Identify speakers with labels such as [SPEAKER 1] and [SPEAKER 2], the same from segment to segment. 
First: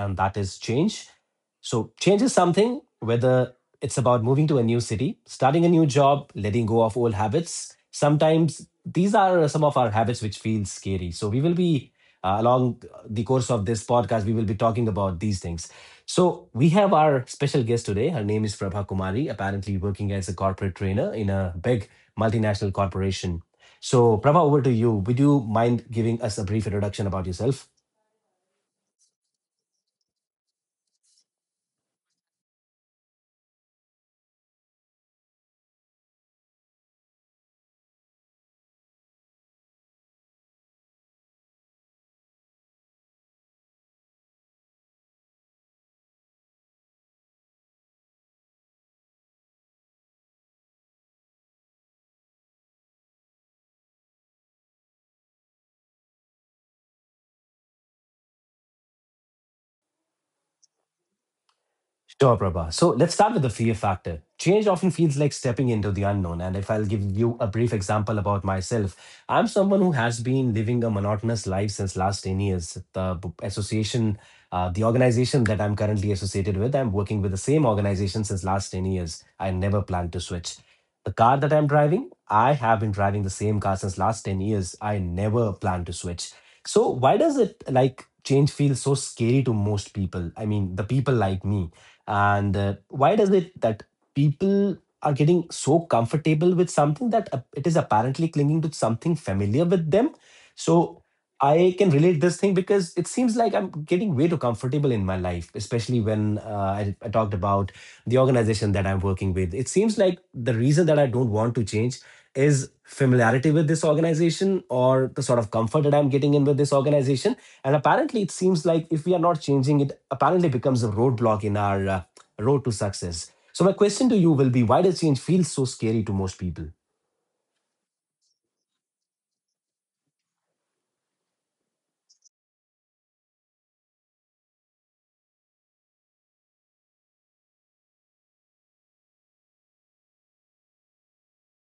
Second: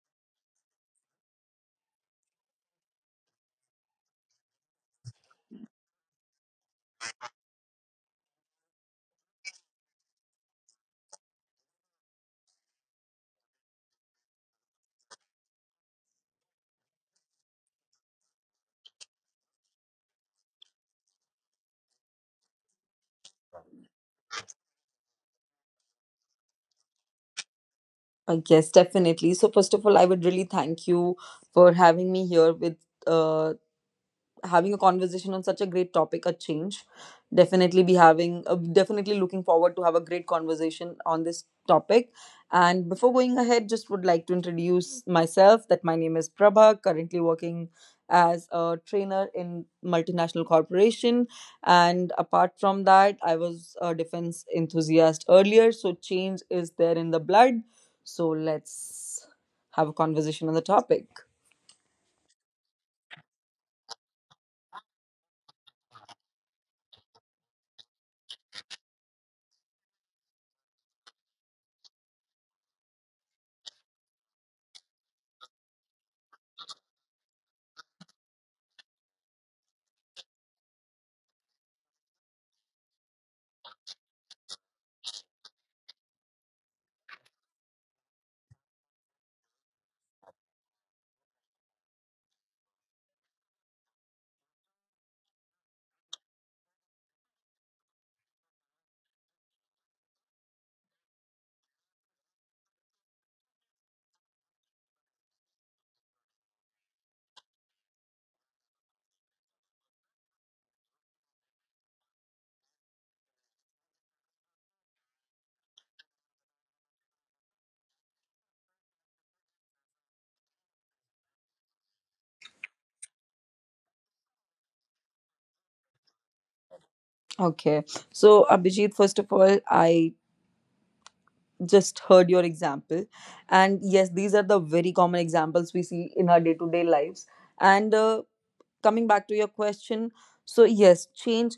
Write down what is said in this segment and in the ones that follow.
[SPEAKER 1] and that is change. So, change is something, whether it's about moving to a new city, starting a new job, letting go of old habits. Sometimes these are some of our habits which feel scary. So, we will be along the course of this podcast, we will be talking about these things. So, we have our special guest today. Her name is Prabha Kumari, apparently working as a corporate trainer in a big multinational corporation. So, Prabha, over to you. Would you mind giving us a brief introduction about yourself?
[SPEAKER 2] Yes, definitely. So, first of all, I would really thank you for having me here with uh, having a conversation on such a great topic a change, definitely be having definitely looking forward to have a great conversation on this topic. And before going ahead just would like to introduce myself that my name is prabha, currently working as a trainer in multinational corporation. And apart from that I was a defense enthusiast earlier, so change is there in the blood. So let's have a conversation on the topic.
[SPEAKER 1] Sure, Prabha. So let's start with the fear factor. Change often feels like stepping into the unknown. And if I'll give you a brief example about myself, I'm someone who has been living a monotonous life since last 10 years. The association, the organization that I'm currently associated with, I'm working with the same organization since last 10 years. I never plan to switch. The car that I'm driving, I have been driving the same car since last 10 years. I never plan to switch. So why does it like change feel so scary to most people? I mean, the people like me and why does it that people are getting so comfortable with something that it is apparently clinging to something familiar with them? So I can relate this thing because it seems like I'm getting way too comfortable in my life, especially when I talked about the organization that I'm working with. It seems like the reason that I don't want to change is familiarity with this organization or the sort of comfort that I'm getting in with this organization, and apparently, it seems like if we are not changing it, apparently becomes a roadblock in our road to success. So, my question to you will be why does change feel so scary to most people?
[SPEAKER 2] Okay, so, Abhijit, first of all, I just heard your example, and yes these are the very common examples we see in our day to day lives. And coming back to your question, so yes change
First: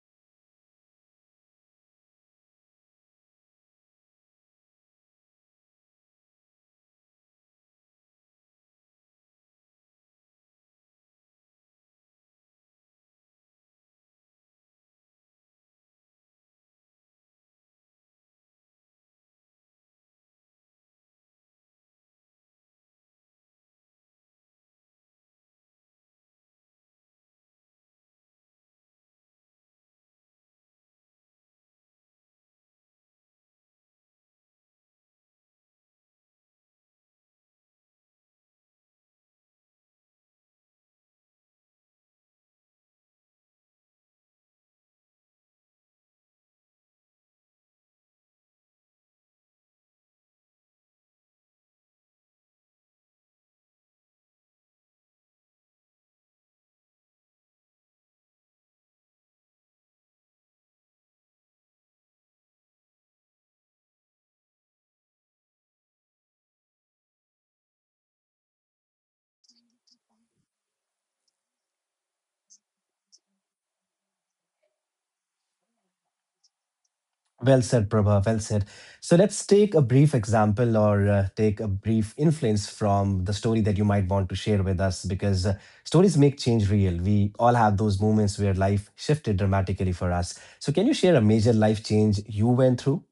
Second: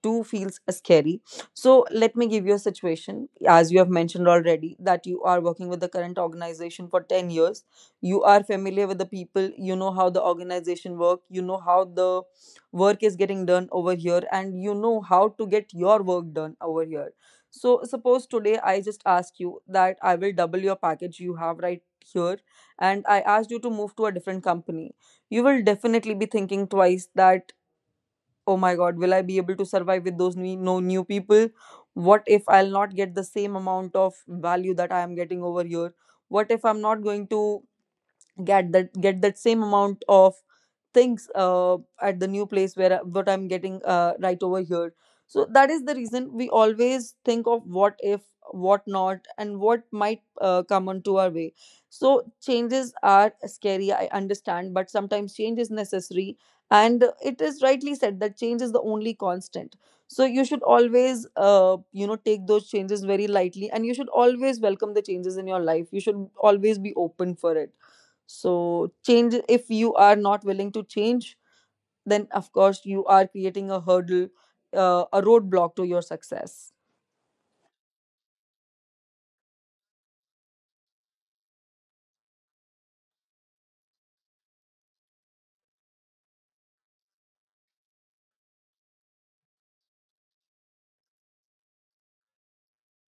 [SPEAKER 2] too feels scary. So let me give you a situation. As you have mentioned already, that you are working with the current organization for 10 years. You are familiar with the people, you know how the organization work, you know how the work is getting done over here, and you know how to get your work done over here. So suppose today I just ask you that I will double your package you have right here and I asked you to move to a different company. You will definitely be thinking twice that oh my god, will I be able to survive with those new people, what if I'll not get the same amount of value that I am getting over here, what if I'm not going to get that same amount of things at the new place where what I'm getting right over here. So that is the reason we always think of what if, what not, and what might come onto our way. So changes are scary, I understand, but sometimes change is necessary, and it is rightly said that change is the only constant. So you should always, you know, take those changes very lightly, and you should always welcome the changes in your life. You should always be open for it. So change, if you are not willing to change, then of course you are creating a hurdle, a roadblock to your success.
[SPEAKER 1] Well said, Prabha. Well said. So let's take a brief example or take a brief influence from the story that you might want to share with us because stories make change real. We all have those moments where life shifted dramatically for us. So, can you share a major life change you went through?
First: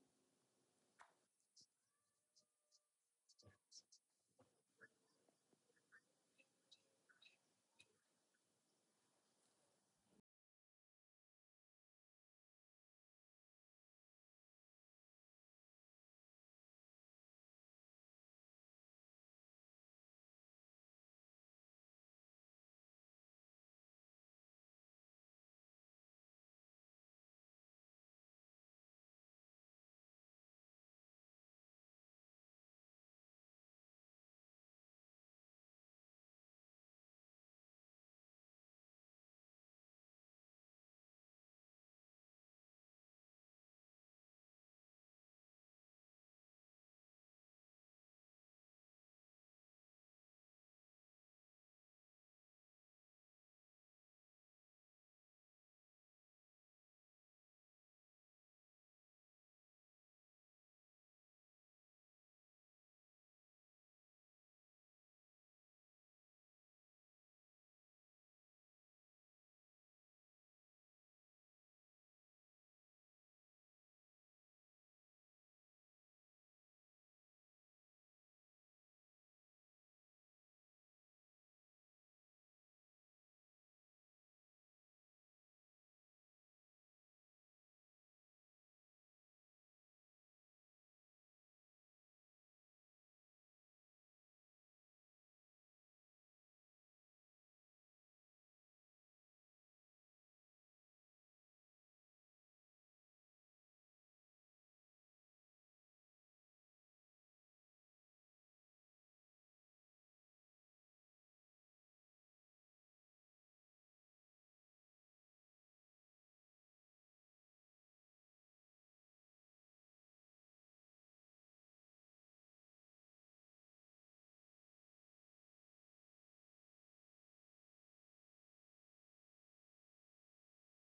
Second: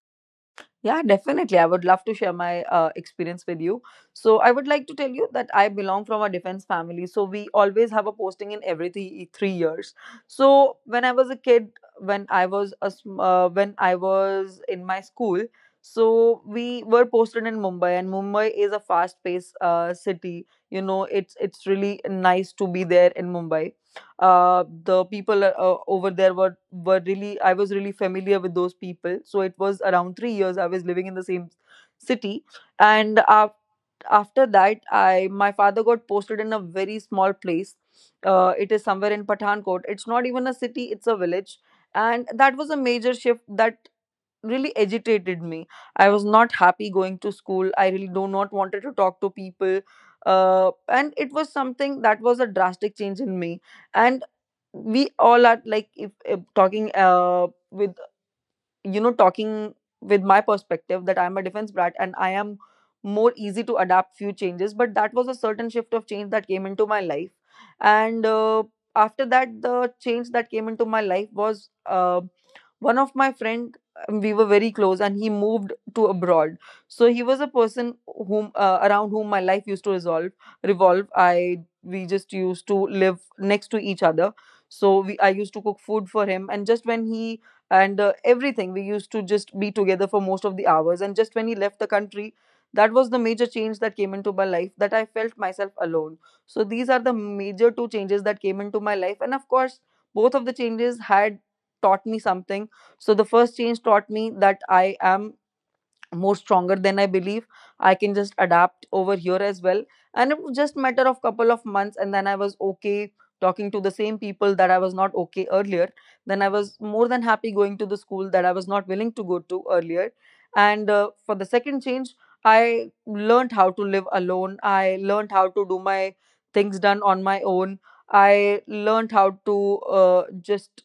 [SPEAKER 2] Yeah, definitely. I would love to share my experience with you. So, I would like to tell you that I belong from a defense family. So, we always have a posting in every three years. So, when I was a kid, when I was when I was in my school, so we were posted in Mumbai, and Mumbai is a fast-paced city. You know, it's really nice to be there in Mumbai. The people over there were really, I was really familiar with those people. So it was around three years I was living in the same city, and after that, I my father got posted in a very small place. It is somewhere in Pathankot. It's not even a city; it's a village, and that was a major shift that really agitated me. I was not happy going to school. I really do not wanted to talk to people. And it was something that was a drastic change in me. And we all are like if talking with, you know, talking with my perspective that I'm a defense brat and I am more easy to adapt few changes, but that was a certain shift of change that came into my life. And after that, the change that came into my life was one of my friend. We were very close and he moved to abroad. So he was a person whom, around whom my life used to resolve revolve. I We just used to live next to each other. So we I used to cook food for him and just when he, and everything, we used to just be together for most of the hours. And just when he left the country, that was the major change that came into my life, that I felt myself alone. So these are the major two changes that came into my life, and of course both of the changes had taught me something. So the first change taught me that I am more stronger than I believe. I can just adapt over here as well. And it was just matter of couple of months and then I was okay talking to the same people that I was not okay earlier. Then I was more than happy going to the school that I was not willing to go to earlier. And for the second change, I learned how to live alone. I learned how to do my things done on my own. I learned how to just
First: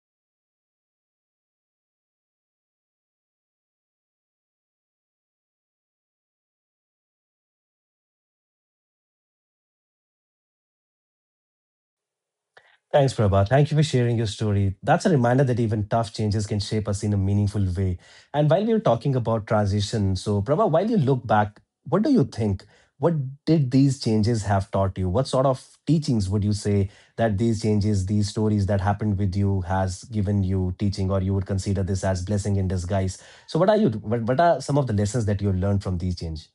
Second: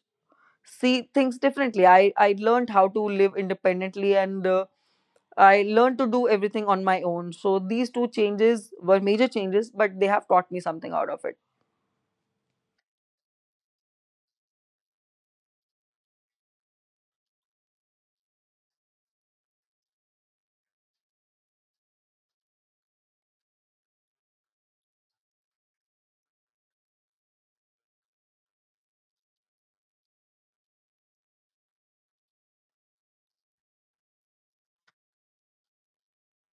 [SPEAKER 2] see things differently. I learned how to live independently, and I learned to do everything on my own. So these two changes were major changes, but they have taught me something out of it.
[SPEAKER 1] Thanks, Prabha. Thank you for sharing your story. That's a reminder that even tough changes can shape us in a meaningful way. And while we were talking about transition, so Prabha, while you look back, what do you think? What did these changes have taught you? What sort of teachings would you say that these changes, these stories that happened with you, has given you teaching, or you would consider this as blessing in disguise? So, what are you? What are some of the lessons that you learned from these changes?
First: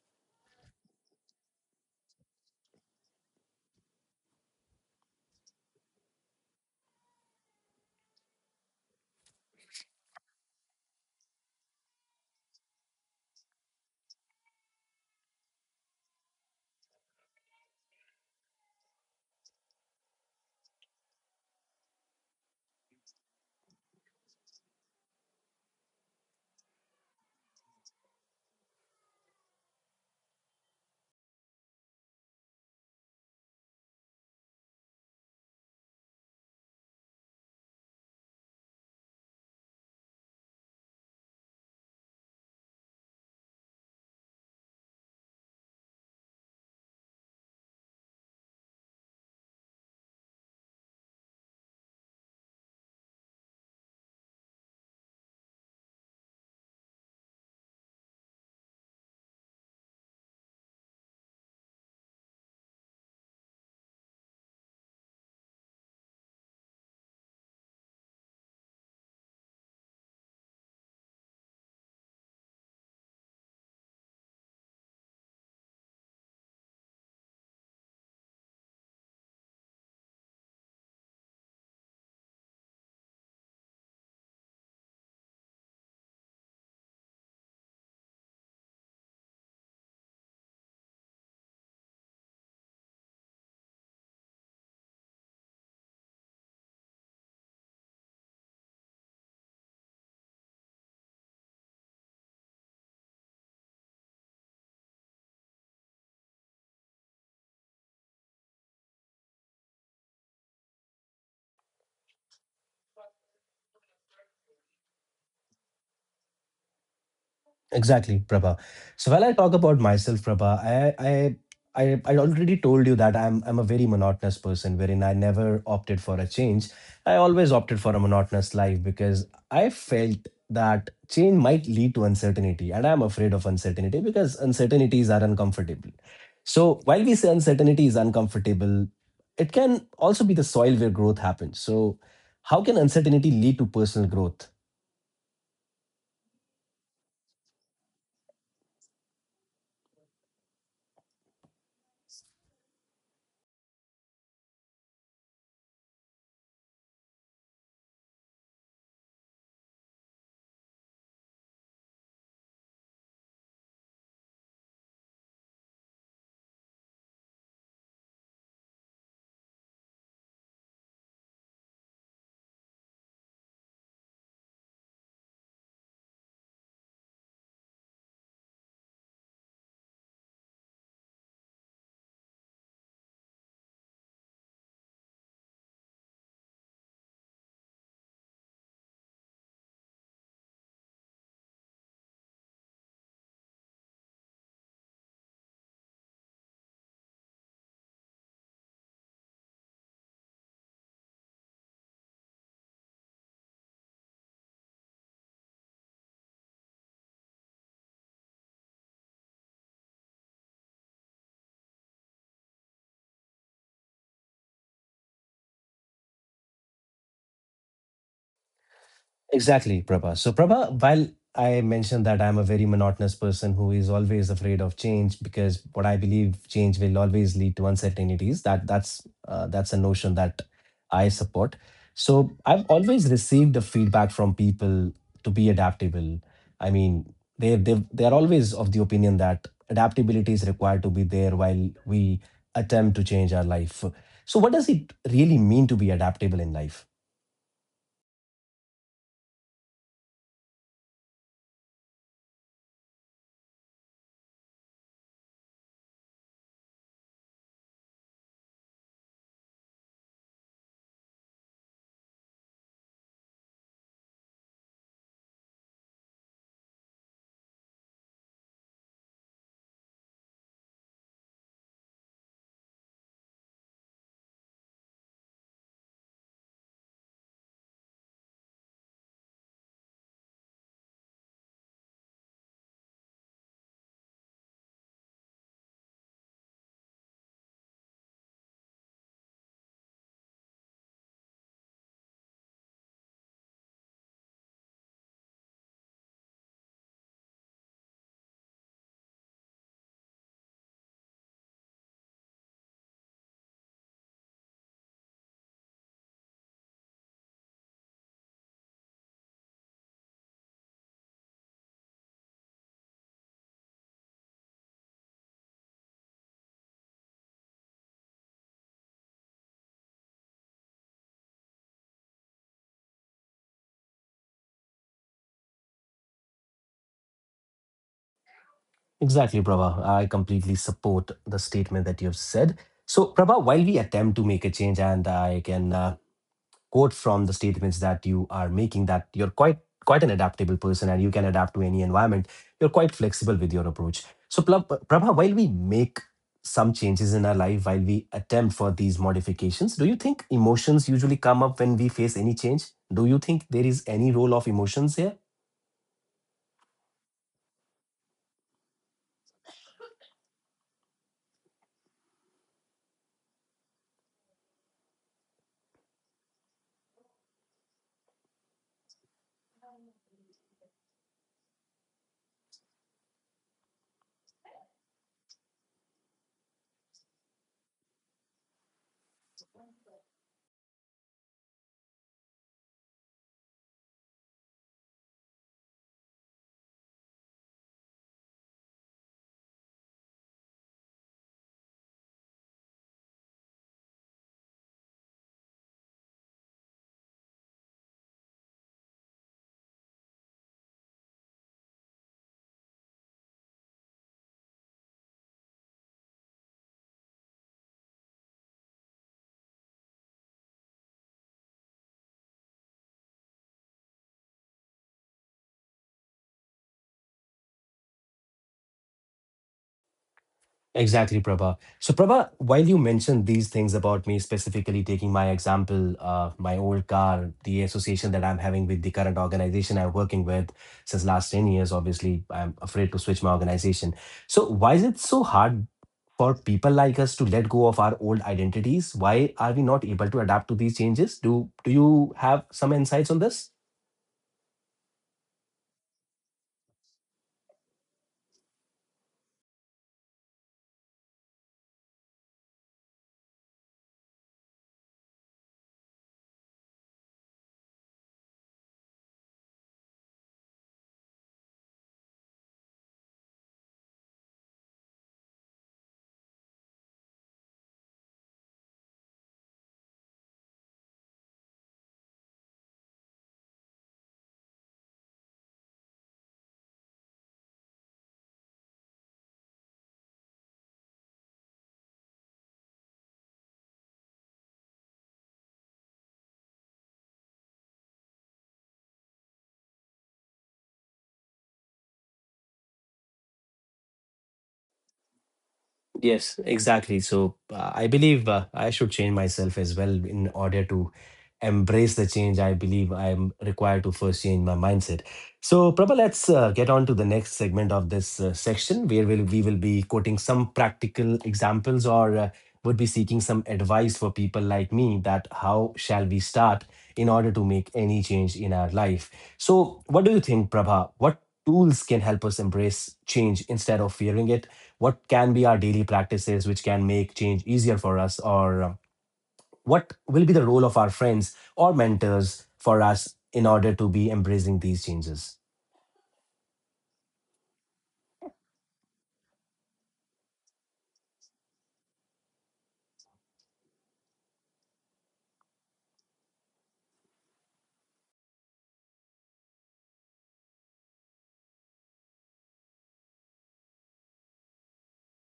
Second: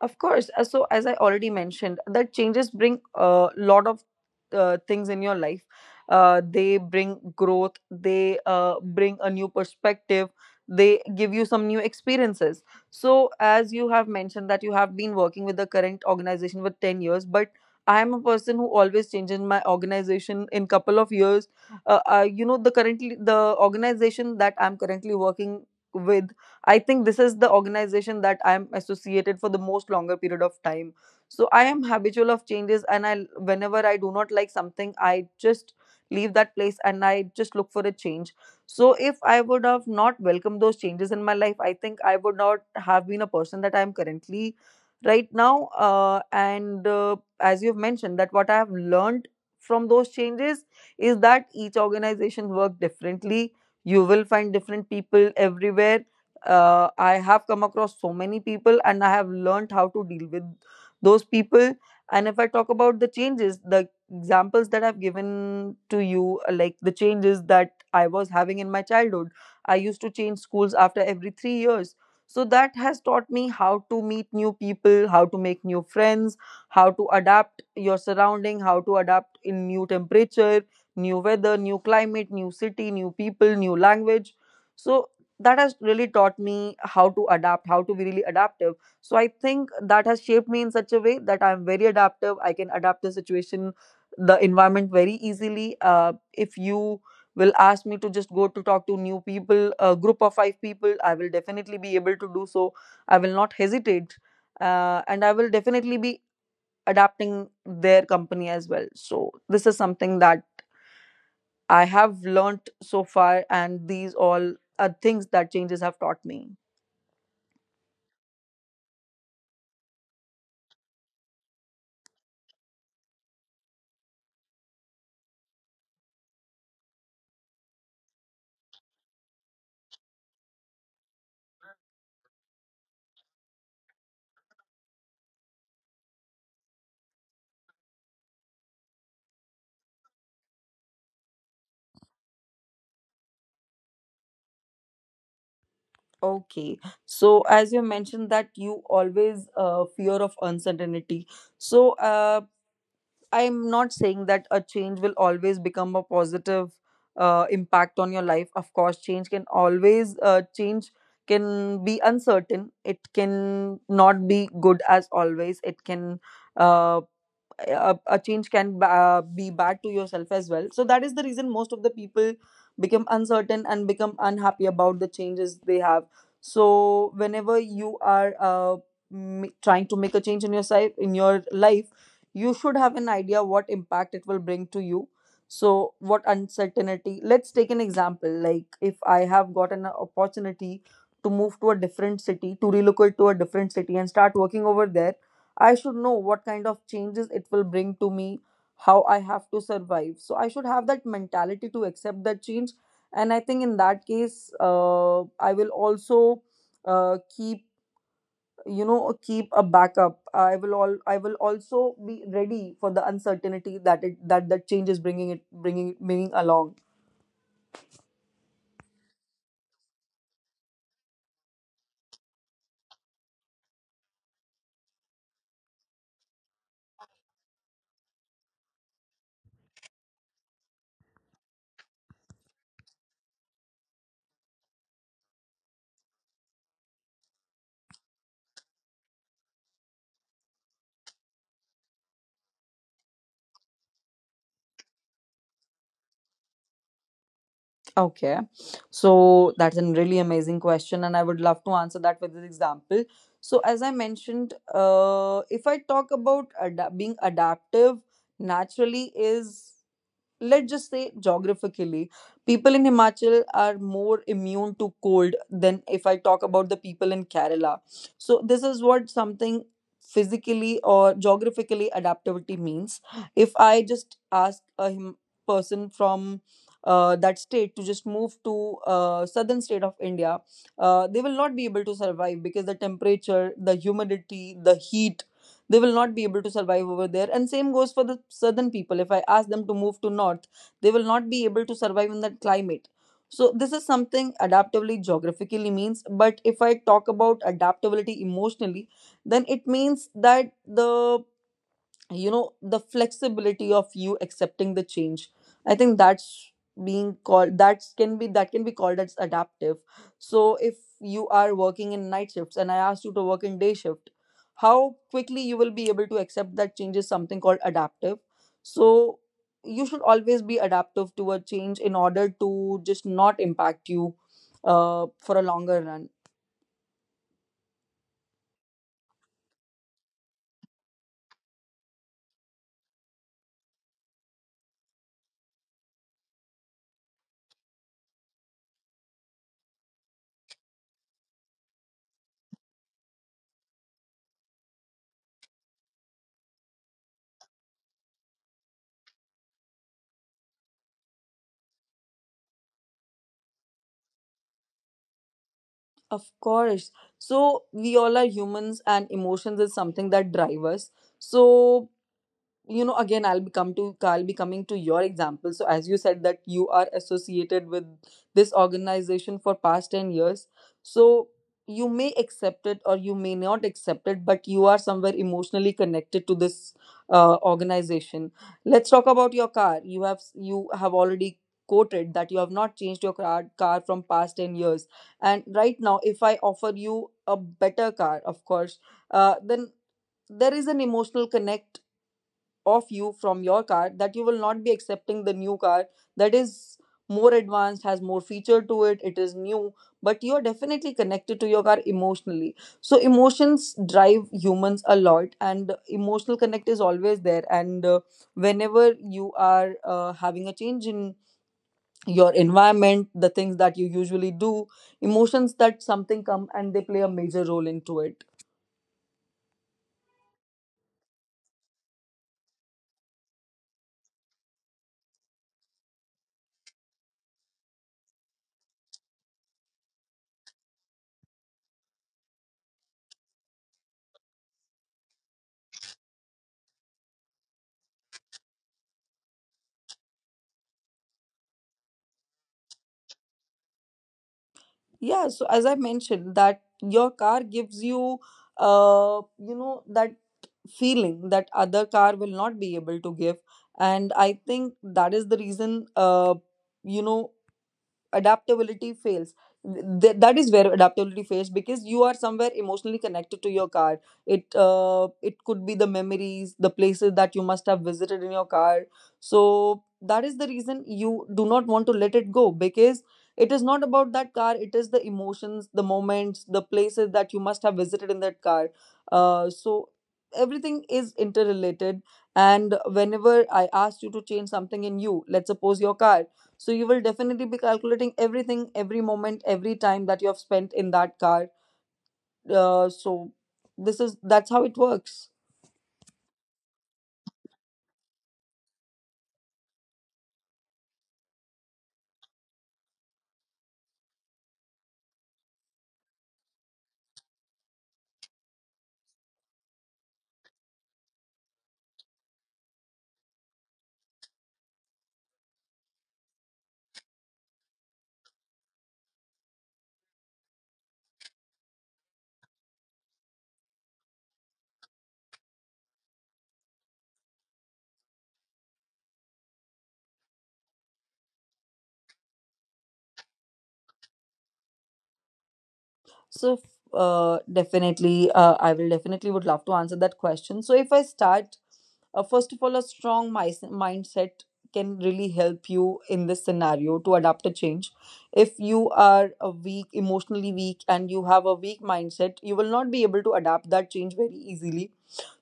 [SPEAKER 2] Of course. So, as I already mentioned, that changes bring a lot of things in your life. They bring growth, they bring a new perspective, they give you some new experiences. So, as you have mentioned, that you have been working with the current organization for 10 years, but I am a person who always changes my organization in couple of years. You know, the organization that I'm currently working with, I think this is the organization that I'm associated for the most longer period of time. So I am habitual of changes, and I whenever I do not like something, I just leave that place and I just look for a change. So if I would have not welcomed those changes in my life, I think I would not have been a person that I am currently right now. And As you've mentioned, that what I have learned from those changes is that each organization work differently. You will find different people everywhere. I have come across so many people and I have learned how to deal with those people. And if I talk about the changes, the examples that I've given to you, like the changes that I was having in my childhood, I used to change schools after every three years. So that has taught me how to meet new people, how to make new friends, how to adapt your surrounding, how to adapt in new temperature, new weather, new climate, new city, new people, new language. So that has really taught me how to adapt, how to be really adaptive. So I think that has shaped me in such a way that I'm very adaptive. I can adapt the situation, the environment very easily. If you will ask me to just go to talk to new people, a group of five people, I will definitely be able to do so. I will not hesitate, and I will definitely be adapting their company as well. So this is something that I have learnt so far, and these all are things that changes have taught me.
[SPEAKER 1] Exactly, Prabha. So while I talk about myself, Prabha, I already told you that I'm a very monotonous person wherein I never opted for a change. I always opted for a monotonous life because I felt that change might lead to uncertainty, and I'm afraid of uncertainty because uncertainties are uncomfortable. So while we say uncertainty is uncomfortable, it can also be the soil where growth happens. So how can uncertainty lead to personal growth?
[SPEAKER 2] Okay. So as you mentioned that you always fear of uncertainty. So I'm not saying that a change will always become a positive impact on your life. Of course, change can always change can be uncertain. It can not be good as always. It can uh, a change can be bad to yourself as well. So that is the reason most of the people become uncertain and become unhappy about the changes they have. So whenever you are trying to make a change in your in your life, you should have an idea what impact it will bring to you. So what uncertainty, let's take an example, like if I have got an opportunity to move to a different city, to relocate to a different city and start working over there, I should know what kind of changes it will bring to me, how I have to survive. So I should have that mentality to accept that change. And I think in that case, I will also keep, you know, keep a backup. I will all I will also be ready for the uncertainty that it that that change is bringing it bringing bringing along.
[SPEAKER 1] Exactly, Prabha. So, Prabha, while I mentioned that I'm a very monotonous person who is always afraid of change because what I believe change will always lead to uncertainties. That's a notion that I support. So, I've always received the feedback from people to be adaptable. I mean, they are always of the opinion that adaptability is required to be there while we attempt to change our life. So, what does it really mean to be adaptable in life?
[SPEAKER 2] Okay. So that's a really amazing question, and I would love to answer that with an example. So, as I mentioned, if I talk about ada- being adaptive, naturally is, let's just say, geographically, people in Himachal are more immune to cold than, if I talk about, the people in Kerala. So this is what something physically or geographically adaptability means. If I just ask a person from that state to just move to southern state of India, they will not be able to survive because the temperature, the humidity, the heat, they will not be able to survive over there. And same goes for the southern people. If I ask them to move to north, they will not be able to survive in that climate. So this is something adaptability geographically means. But if I talk about adaptability emotionally, then it means that, the the flexibility of you accepting the change. I think that's being called that can be called as adaptive. So if you are working in night shifts and I asked you to work in day shift, how quickly you will be able to accept that change is something called adaptive. So you should always be adaptive to a change in order to just not impact you for a longer run.
[SPEAKER 1] Exactly, Prabha. I completely support the statement that you've said. So, Prabha, while we attempt to make a change, and I can quote from the statements that you are making that you're quite an adaptable person and you can adapt to any environment, you're quite flexible with your approach. So, Prabha, while we make some changes in our life, while we attempt for these modifications, do you think emotions usually come up when we face any change? Do you think there is any role of emotions here?
[SPEAKER 2] Of course. So we all are humans and emotions is something that drive us. So, you know, again, I'll be coming to your example. So as you said that you are associated with this organization for past 10 years, so you may accept it or you may not accept it, but you are somewhere emotionally connected to this organization. Let's talk about your car. You have already quoted that you have not changed your car from past 10 years. And right now if I offer you a better car, of course, then there is an emotional connect of you from your car, that you will not be accepting the new car, that is more advanced, has more feature to it, it is new. But you are definitely connected to your car emotionally. So emotions drive humans a lot and emotional connect is always there. And whenever you are having a change in your environment, the things that you usually do, emotions that something come and they play a major role into it.
[SPEAKER 1] Exactly, Prabha. So, Prabha, while you mentioned these things about me specifically taking my example, my old car, the association that I'm having with the current organization I'm working with since last 10 years, obviously, I'm afraid to switch my organization. So, why is it so hard for people like us to let go of our old identities? Why are we not able to adapt to these changes? Do you have some insights on this?
[SPEAKER 2] Yeah, so as I mentioned, that your car gives you, you know, that feeling that other car will not be able to give. And I think that is the reason, you know, adaptability fails. That is where adaptability fails, because you are somewhere emotionally connected to your car. It it could be the memories, the places that you must have visited in your car. So that is the reason you do not want to let it go, because it is not about that car, it is the emotions, the moments, the places that you must have visited in that car. So everything is interrelated. And whenever I asked you to change something in you, let's suppose your car, so you will definitely be calculating everything, every moment, every time that you have spent in that car. So this is that's how it works.
[SPEAKER 1] Yes, exactly. So I believe I should change myself as well in order to embrace the change. I believe I'm required to first change my mindset. So Prabha, let's get on to the next segment of this section where we will be quoting some practical examples or would be seeking some advice for people like me that how shall we start in order to make any change in our life. So what do you think, Prabha? What tools can help us embrace change instead of fearing it? What can be our daily practices which can make change easier for us, or what will be the role of our friends or mentors for us in order to be embracing these changes?
[SPEAKER 2] So, definitely, I will definitely would love to answer that question. So if I start, first of all, a mindset can really help you in this scenario to adapt a change. If you are a weak emotionally weak and you have a weak mindset, you will not be able to adapt that change very easily.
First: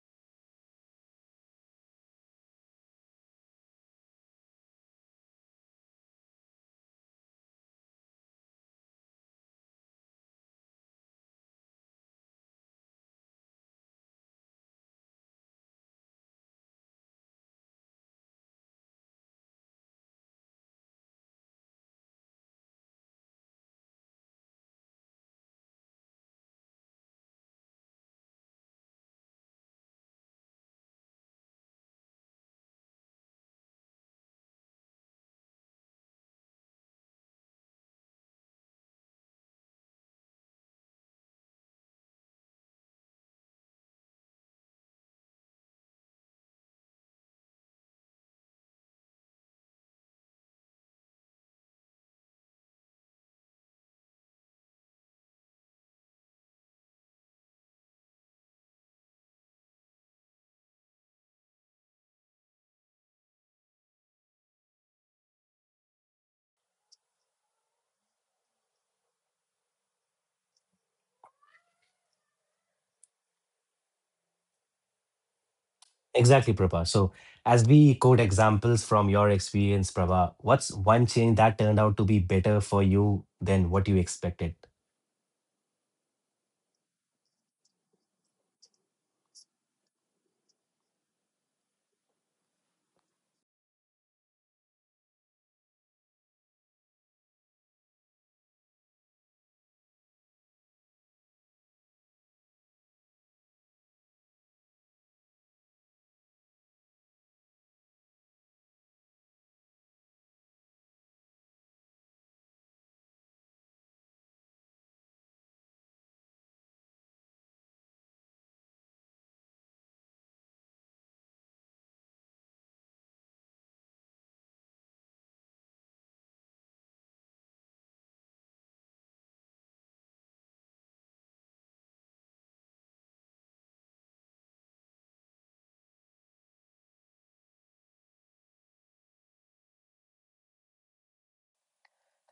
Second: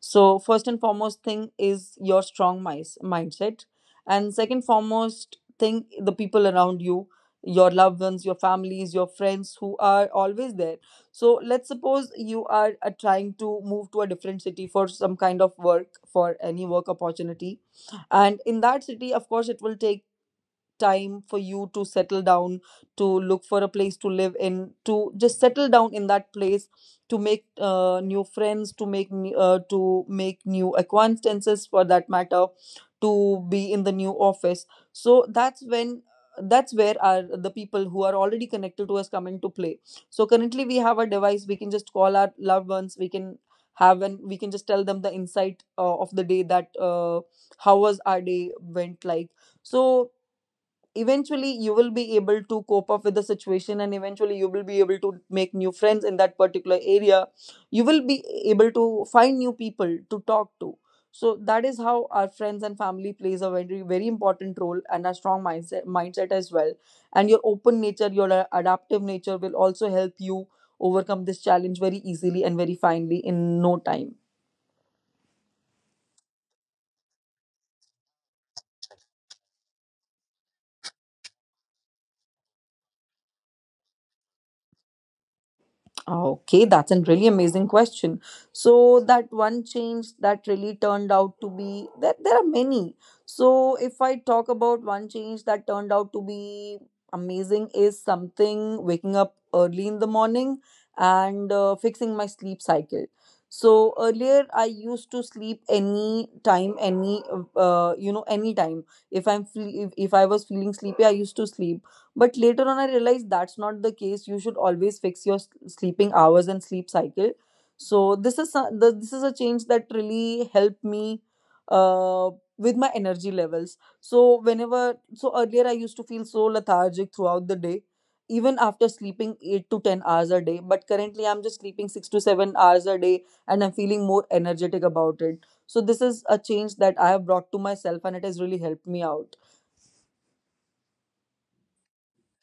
[SPEAKER 2] So first and foremost thing is your mindset. And second foremost thing, the people around you, your loved ones, your families, your friends who are always there. So let's suppose you are trying to move to a different city for some kind of work, for any work opportunity. And in that city, of course, it will take time for you to settle down, to look for a place to live in, to just settle down in that place, to make new friends, to make new acquaintances for that matter, to be in the new office. So that's when that's where are the people who are already connected to us come into play. So currently we have a device, we can just call our loved ones, we can just tell them the insight, of the day, that how was our day went like. So eventually you will be able to cope up with the situation, and eventually you will be able to make new friends in that particular area, you will be able to find new people to talk to. So that is how our friends and family plays a very, very important role, and a strong mindset as well. And your open nature, your adaptive nature will also help you overcome this challenge very easily and very finely in no time.
[SPEAKER 1] Exactly, Prabha. So as we quote examples from your experience, Prabha, what's one change that turned out to be better for you than what you expected?
[SPEAKER 2] Okay, that's a really amazing question. So that one change that really turned out to be there are many. So if I talk about one change that turned out to be amazing, is something waking up early in the morning and fixing my sleep cycle. So earlier I used to sleep any time, any you know any time, if I was feeling sleepy I used to sleep. But later on, I realized that's not the case. You should always fix your sleeping hours and sleep cycle. So this is a change that really helped me, uh, with my energy levels. So, whenever so earlier I used to feel so lethargic throughout the day, even after sleeping 8 to 10 hours a day. But currently, I'm just sleeping 6 to 7 hours a day, and I'm feeling more energetic about it. So this is a change that I have brought to myself, and it has really helped me out.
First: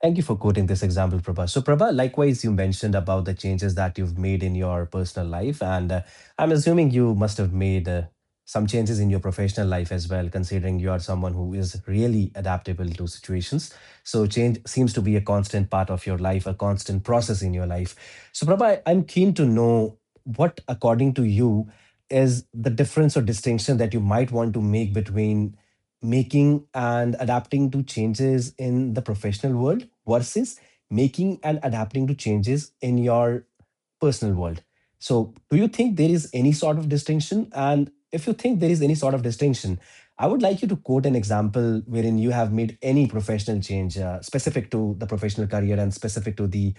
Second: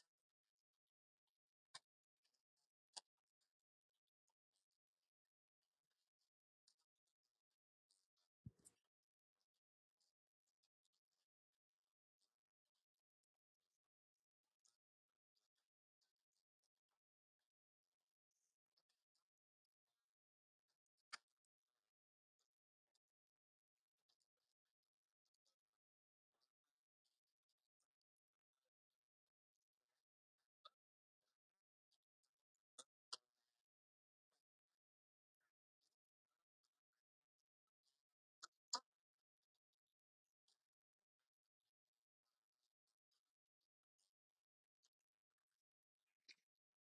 [SPEAKER 1] Thank you for quoting this example, Prabha. So, Prabha, likewise, you mentioned about the changes that you've made in your personal life, and I'm assuming you must have made some changes in your professional life as well, considering you are someone who is really adaptable to situations. So, change seems to be a constant part of your life, a constant process in your life. So, Prabha, I'm keen to know what, according to you, is the difference or distinction that you might want to make between making and adapting to changes in the professional world versus making and adapting to changes in your personal world. So, do you think there is any sort of distinction? And if you think there is any sort of distinction, I would like you to quote an example wherein you have made any professional change specific to the professional career and specific to the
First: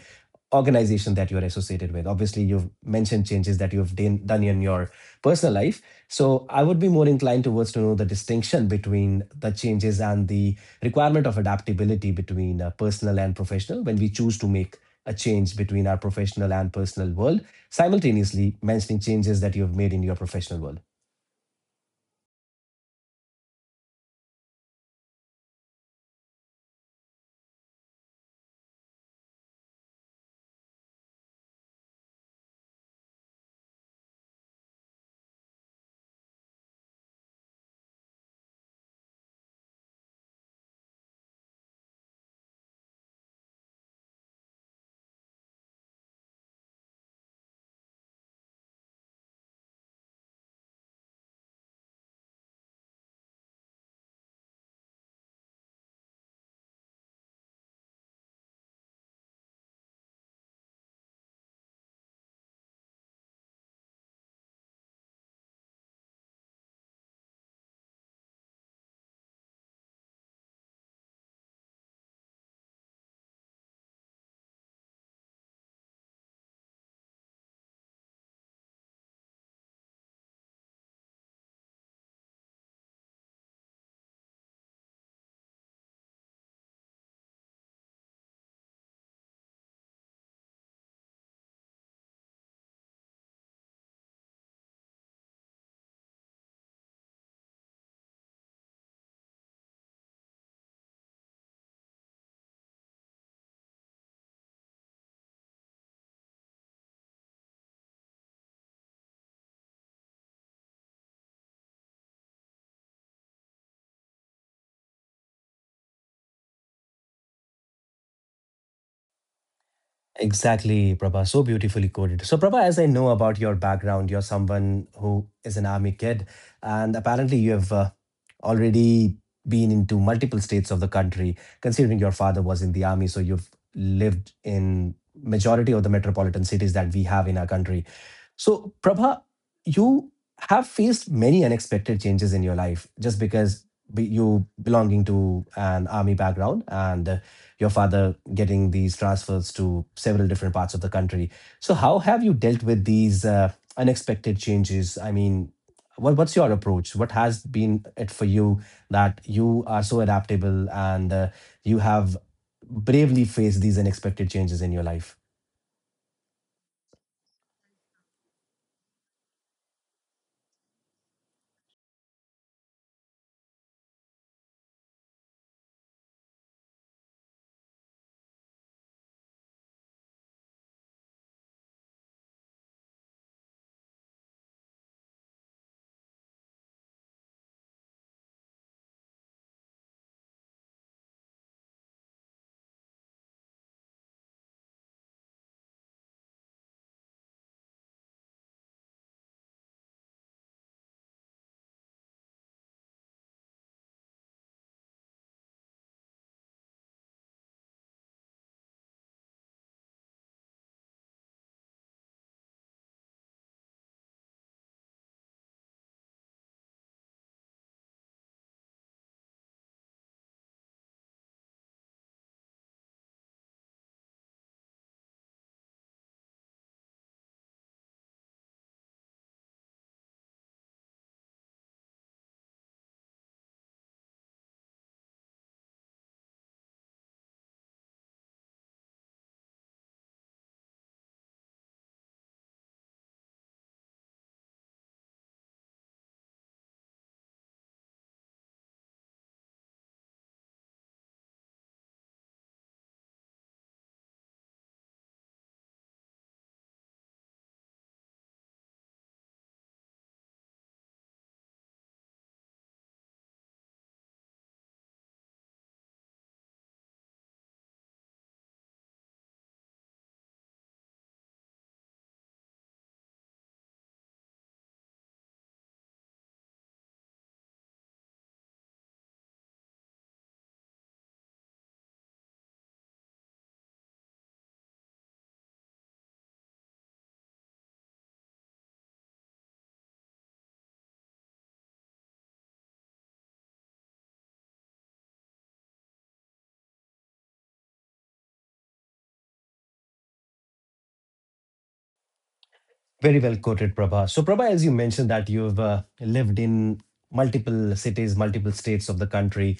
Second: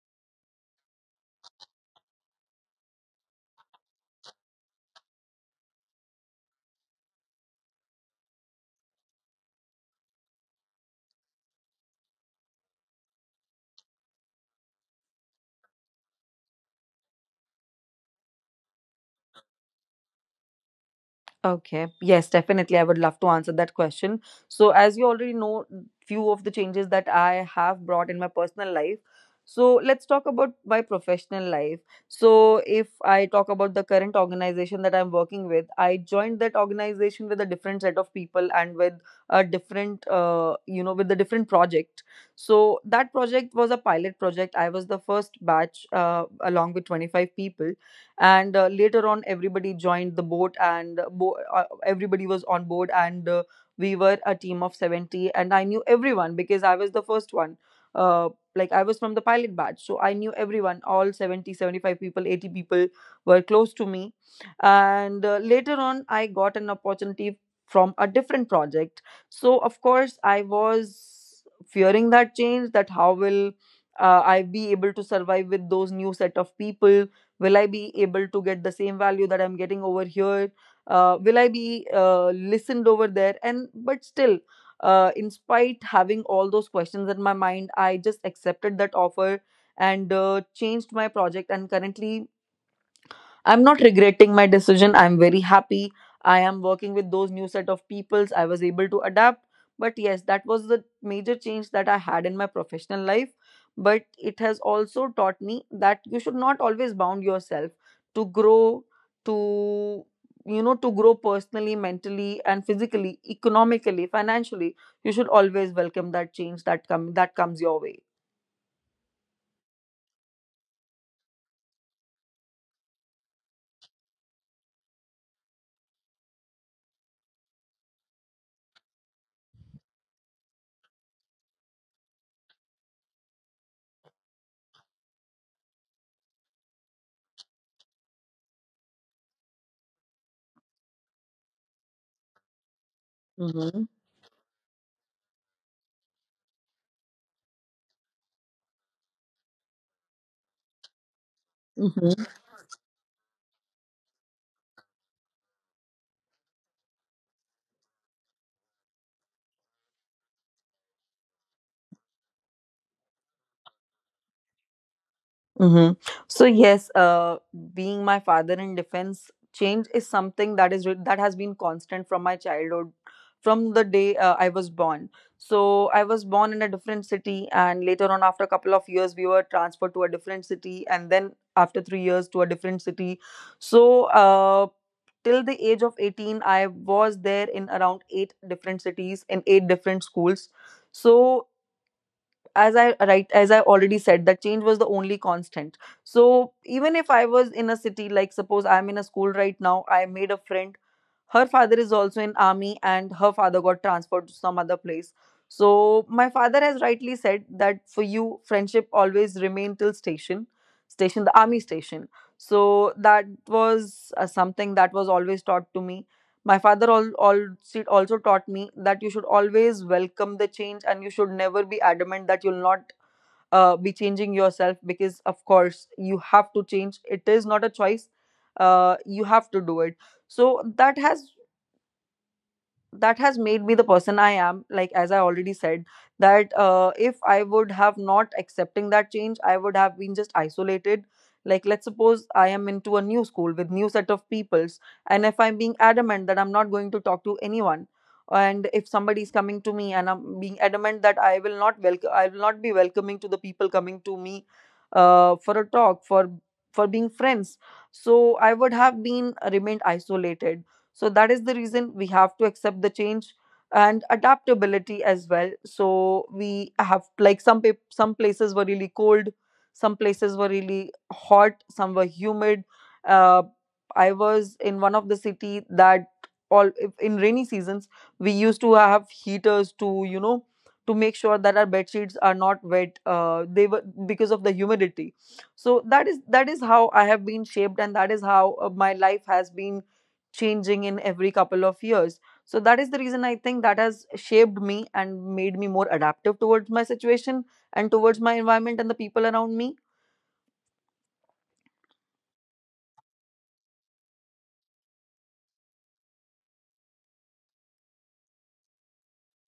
[SPEAKER 1] organization that you're associated with. Obviously, you've mentioned changes that you've done in your personal life. So I would be more inclined towards to know the distinction between the changes and the requirement of adaptability between personal and professional when we choose to make a change between our professional and personal world, simultaneously mentioning changes that you've made in your professional world.
[SPEAKER 2] Okay. Yes, definitely. I would love to answer that question. So, as you already know, few of the changes that I have brought in my personal life. So, let's talk about my professional life. So, if I talk about the current organization that I'm working with, I joined that organization with a different set of people, and with a different, you know, with a different project. So, that project was a pilot project. I was the first batch, along with 25 people. And later on, everybody joined the boat, and everybody was on board. And we were a team of 70, and I knew everyone because I was the first one. uh, like, I was from the pilot batch, so I knew everyone. All 70, 75 people, 80 people were close to me. And later on I got an opportunity from a different project. So of course I was fearing that change, that how will I be able to survive with those new set of people, will I be able to get the same value that I'm getting over here, will I be listened over there. And but still, in spite having all those questions in my mind, I just accepted that offer. And changed my project. And currently, I'm not regretting my decision. I'm very happy. I am working with those new set of peoples. I was able to adapt. But yes, that was the major change that I had in my professional life. But it has also taught me that you should not always bound yourself to grow, to, you know, to grow personally, mentally, and physically, economically, financially. You should always welcome that change that come that comes your way.
[SPEAKER 1] Exactly, Prabha. So beautifully coded. So, Prabha, as I know about your background, you're someone who is an army kid, and apparently you have already been into multiple states of the country. Considering your father was in the army, so you've lived in majority of the metropolitan cities that we have in our country. So, Prabha, you have faced many unexpected changes in your life just because
[SPEAKER 2] Mm-hmm.
[SPEAKER 1] you belonging to an army background and your father getting these transfers to several different parts of the country. So, how have you dealt with these unexpected changes? I mean, what's your approach? What has been it for you that you are so adaptable and you have bravely faced these unexpected changes in your life?
[SPEAKER 2] Mm-hmm. So yes, being my father in defense, change is something that is re- that has been constant from my childhood, from the day I was born. So I was born in a different city, and later on, after a couple of years, we were transferred to a different city, and then after 3 years to a different city. So till the age of 18, I was there in around eight different cities in eight different schools. So as I already said that change was the only constant. So even if I was in a city, like suppose I'm in a school right now, I made a friend, her father is also in army, and her father got transferred to some other place. So my father has rightly said that for you friendship always remain till station, the army station. So that was something that was always taught to me. My father also taught me that you should always welcome the change, and you should never be adamant that you'll not be changing yourself. Because, of course, you have to change. It is not a choice. You have to do it. So that has that has made me the person I am. Like as I already said, that if I would have not accepting that change, I would have been just isolated. Like, let's suppose I am into a new school with new set of peoples, and if I'm being adamant that I'm not going to talk to anyone, and if somebody is coming to me and I'm being adamant that I will not welcome, I will not be welcoming to the people coming to me, for a talk, for being friends. So I would have been remained isolated. So that is the reason we have to accept the change and adaptability as well. So we have like some places were really cold, some places were really hot, some were humid. Uh, I was in one of the city that all in rainy seasons we used to have heaters to, you know, to make sure that our bed sheets are not wet, they were, because of the humidity. So that is how I have been shaped, and that is how my life has been changing in every couple of years. So that is the reason I think that has shaped me and made me more adaptive towards my situation and towards my environment and the people around me.
[SPEAKER 1] Very well quoted, Prabha. So, Prabha, as you mentioned that you've lived in multiple cities, multiple states of the country,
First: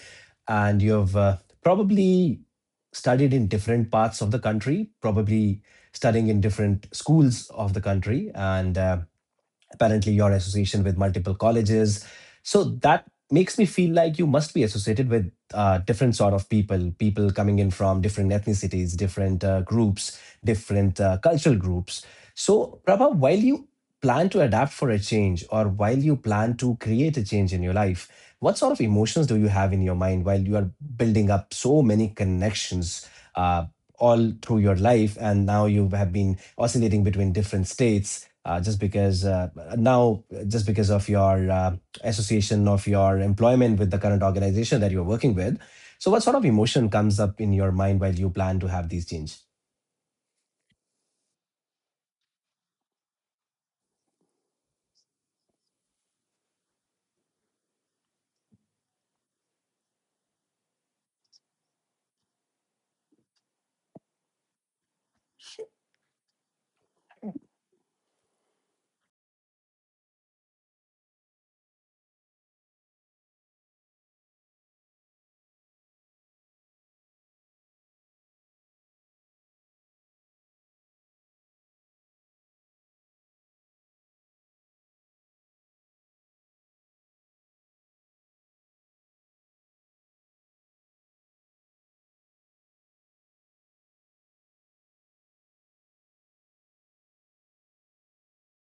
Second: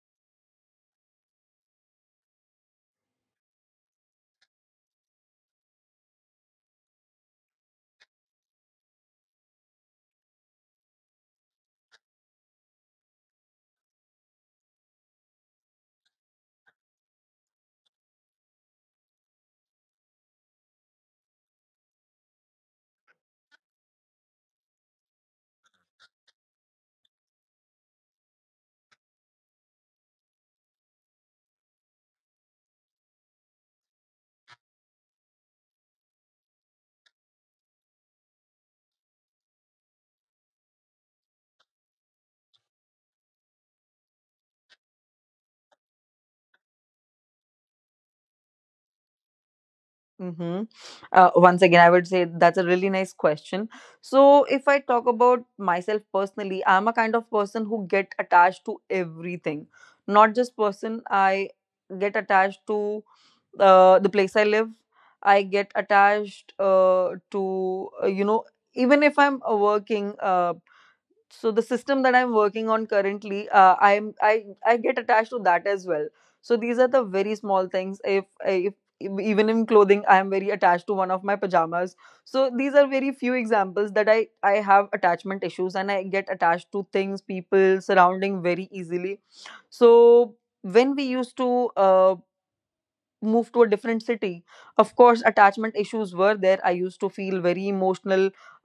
[SPEAKER 1] and you've probably studied in different parts of the country, probably studying in different schools of the country. And apparently, your association with multiple colleges. So that makes me feel like you must be associated with different sort of people, people coming in from different ethnicities, different groups, different cultural groups. So, Prabha, while you plan to adapt for a change or while you plan to create a change in your life, what sort of emotions do you have in your mind while you are building up so many connections uh, all through your life? And now you have been oscillating between different states just because now just because of your association of your employment with the current organization that you're working with, so what sort of emotion comes up in your mind while you plan to have these change?
[SPEAKER 2] Mm-hmm. Once again, I would say that's a really nice question. So, if I talk about myself personally, I'm a kind of person who get attached to everything, not just person. I get attached to the place I live. I get attached to you know, even if I'm working. So the system that I'm working on currently, I get attached to that as well. So these are the very small things. If even in clothing I am very attached to one of my pajamas. So these are very few examples that I have attachment issues and I get attached to things, people surrounding, very easily. So when we used to uh, moved to a different city, of course attachment issues were there. I used to feel very emotional,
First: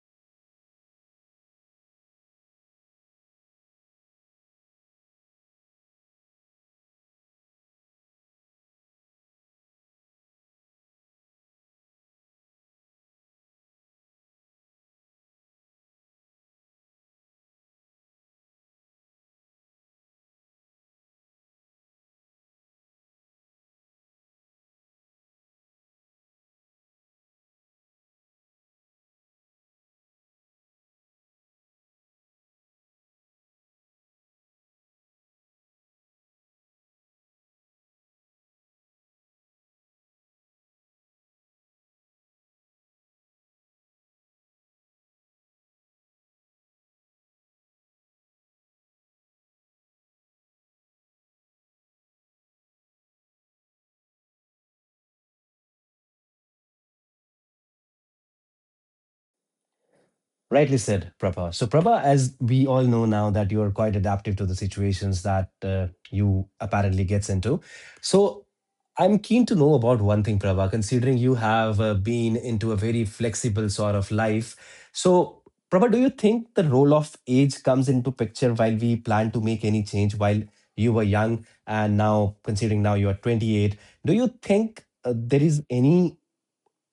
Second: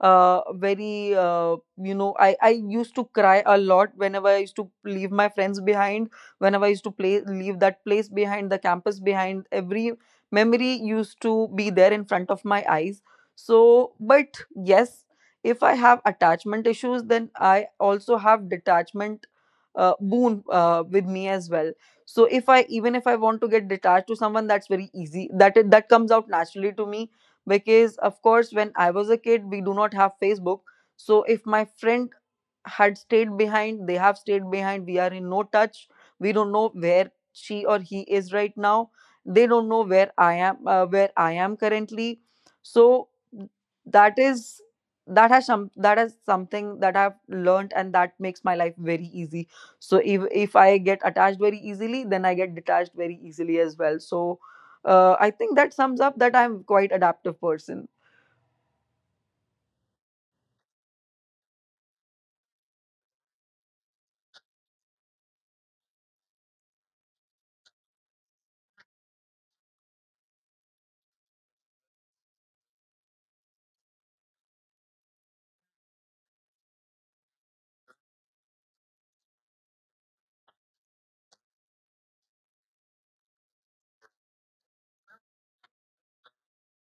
[SPEAKER 2] very you know, I used to cry a lot whenever I used to leave my friends behind, whenever I used to play leave that place behind, the campus behind, every memory used to be there in front of my eyes. So but yes, if I have attachment issues, then I also have detachment, boon with me as well. So if I, even if I want to get detached to someone, that's very easy, that it, that comes out naturally to me. Because of course when I was a kid, we do not have Facebook. So if my friend had stayed behind, they have stayed behind, we are in no touch. We don't know where she or he is right now. They don't know where I am, where I am currently. So that is that has some, that is something that I've learned, and that makes my life very easy. So if I get attached very easily, then I get detached very easily as well. So I think that sums up that I'm quite adaptive person.
[SPEAKER 1] Rightly said, Prabha. So, Prabha, as we all know now, that you are quite adaptive to the situations that you apparently gets into. So, I'm keen to know about one thing, Prabha. Considering you have been into a very flexible sort of life, so Prabha, do you think the role of age comes into picture while we plan to make any change? While you were young, and now considering now you are 28, do you think there is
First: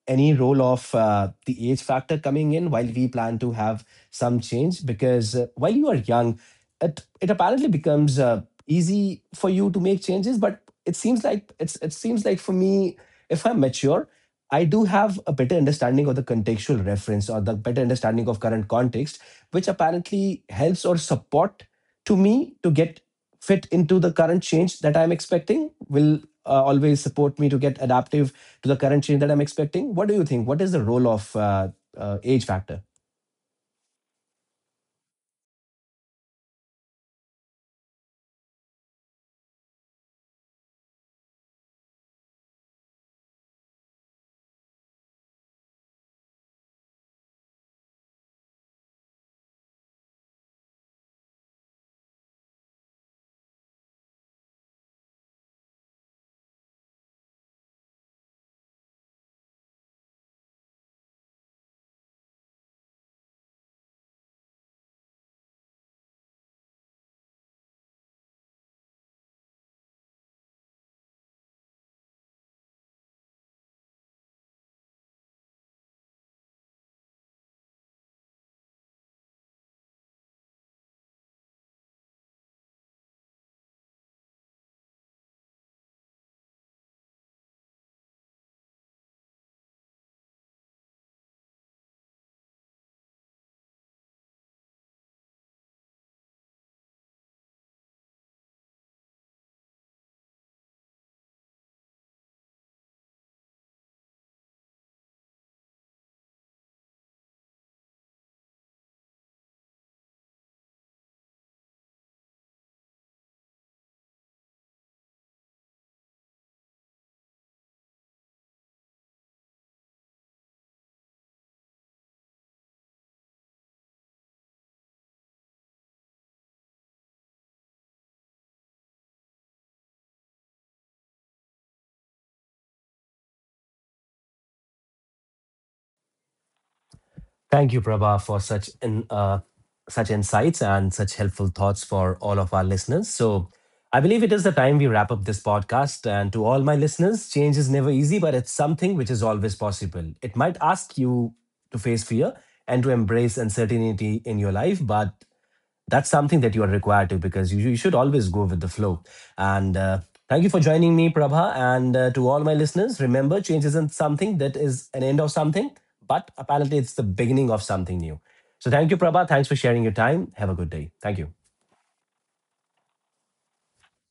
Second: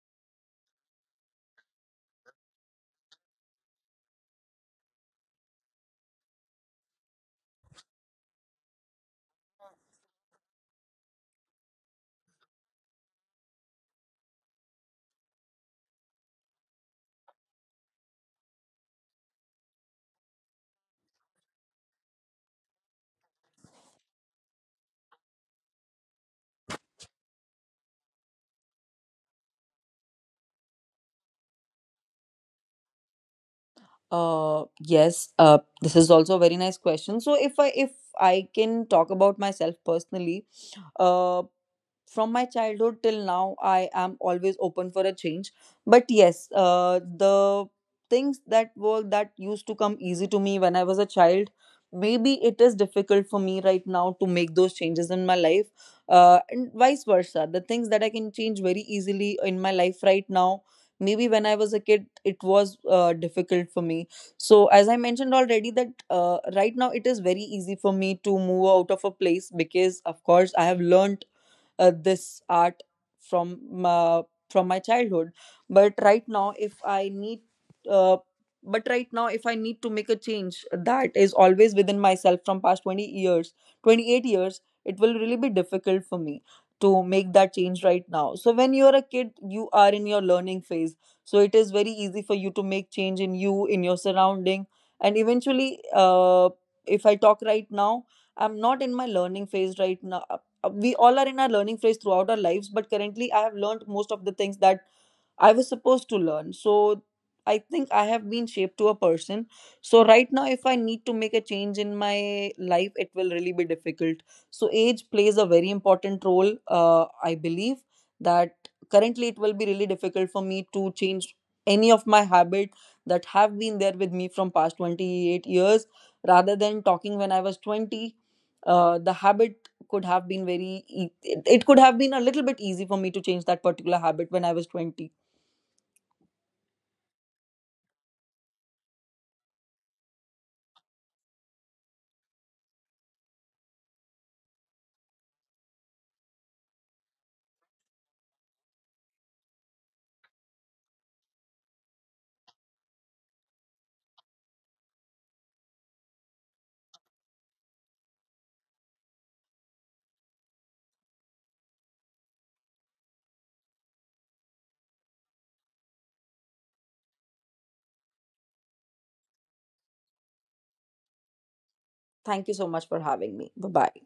[SPEAKER 1] any role of the age factor coming in while we plan to have some change because while you are young, it apparently becomes easy for you to make changes, but it seems like it seems like for me if I'm mature, I do have a better understanding of the contextual reference or the better understanding of current context which apparently helps or support to me to get fit into the current change that I'm expecting will always support me to get adaptive to the current change that I'm expecting? What do you think? What is the role of age factor?
[SPEAKER 2] Yes, uh, this is also a very nice question. So if I can talk about myself personally, uh, from my childhood till now I am always open for a change. But yes, the things that were, that used to come easy to me when I was a child, maybe it is difficult for me right now to make those changes in my life. And vice versa, the things that I can change very easily in my life right now, maybe when I was a kid it was difficult for me. So as I mentioned already that right now it is very easy for me to move out of a place, because of course I have learned this art from uh, from my childhood. but right now if i need uh, but right now if I need to make a change that is always within myself from past 20 years, 28 years, it will really be difficult for me to make that change right now. So when you're a kid you are in your learning phase, so it is very easy for you to make change in you, in your surrounding. And eventually, if I talk right now, I'm not in my learning phase right now. We all are in our learning phase throughout our lives, but currently I have learned most of the things that I was supposed to learn. So I think I have been shaped to a person. So right now, if I need to make a change in my life, it will really be difficult. So age plays a very important role. I believe that currently it will be really difficult for me to change any of my habit that have been there with me from past 28 years, rather than talking when I was 20. Uh, the habit could have been very e- it could have been a little bit easy for me to change that particular habit when I was 20.
[SPEAKER 1] Thank you, Prabha, for such such insights and such helpful thoughts for all of our listeners. So, I believe it is the time we wrap up this podcast. And to all my listeners, change is never easy, but it's something which is always possible. It might ask you to face fear and to embrace uncertainty in your life, but that's something that you are required to because you should always go with the flow. And thank you for joining me, Prabha. And to all my listeners, remember change isn't something that is an end of something, but apparently it's the beginning of something new. So thank you, Prabha. Thanks for sharing your time. Have a good day. Thank you.
[SPEAKER 2] Thank you so much for having me. Bye bye.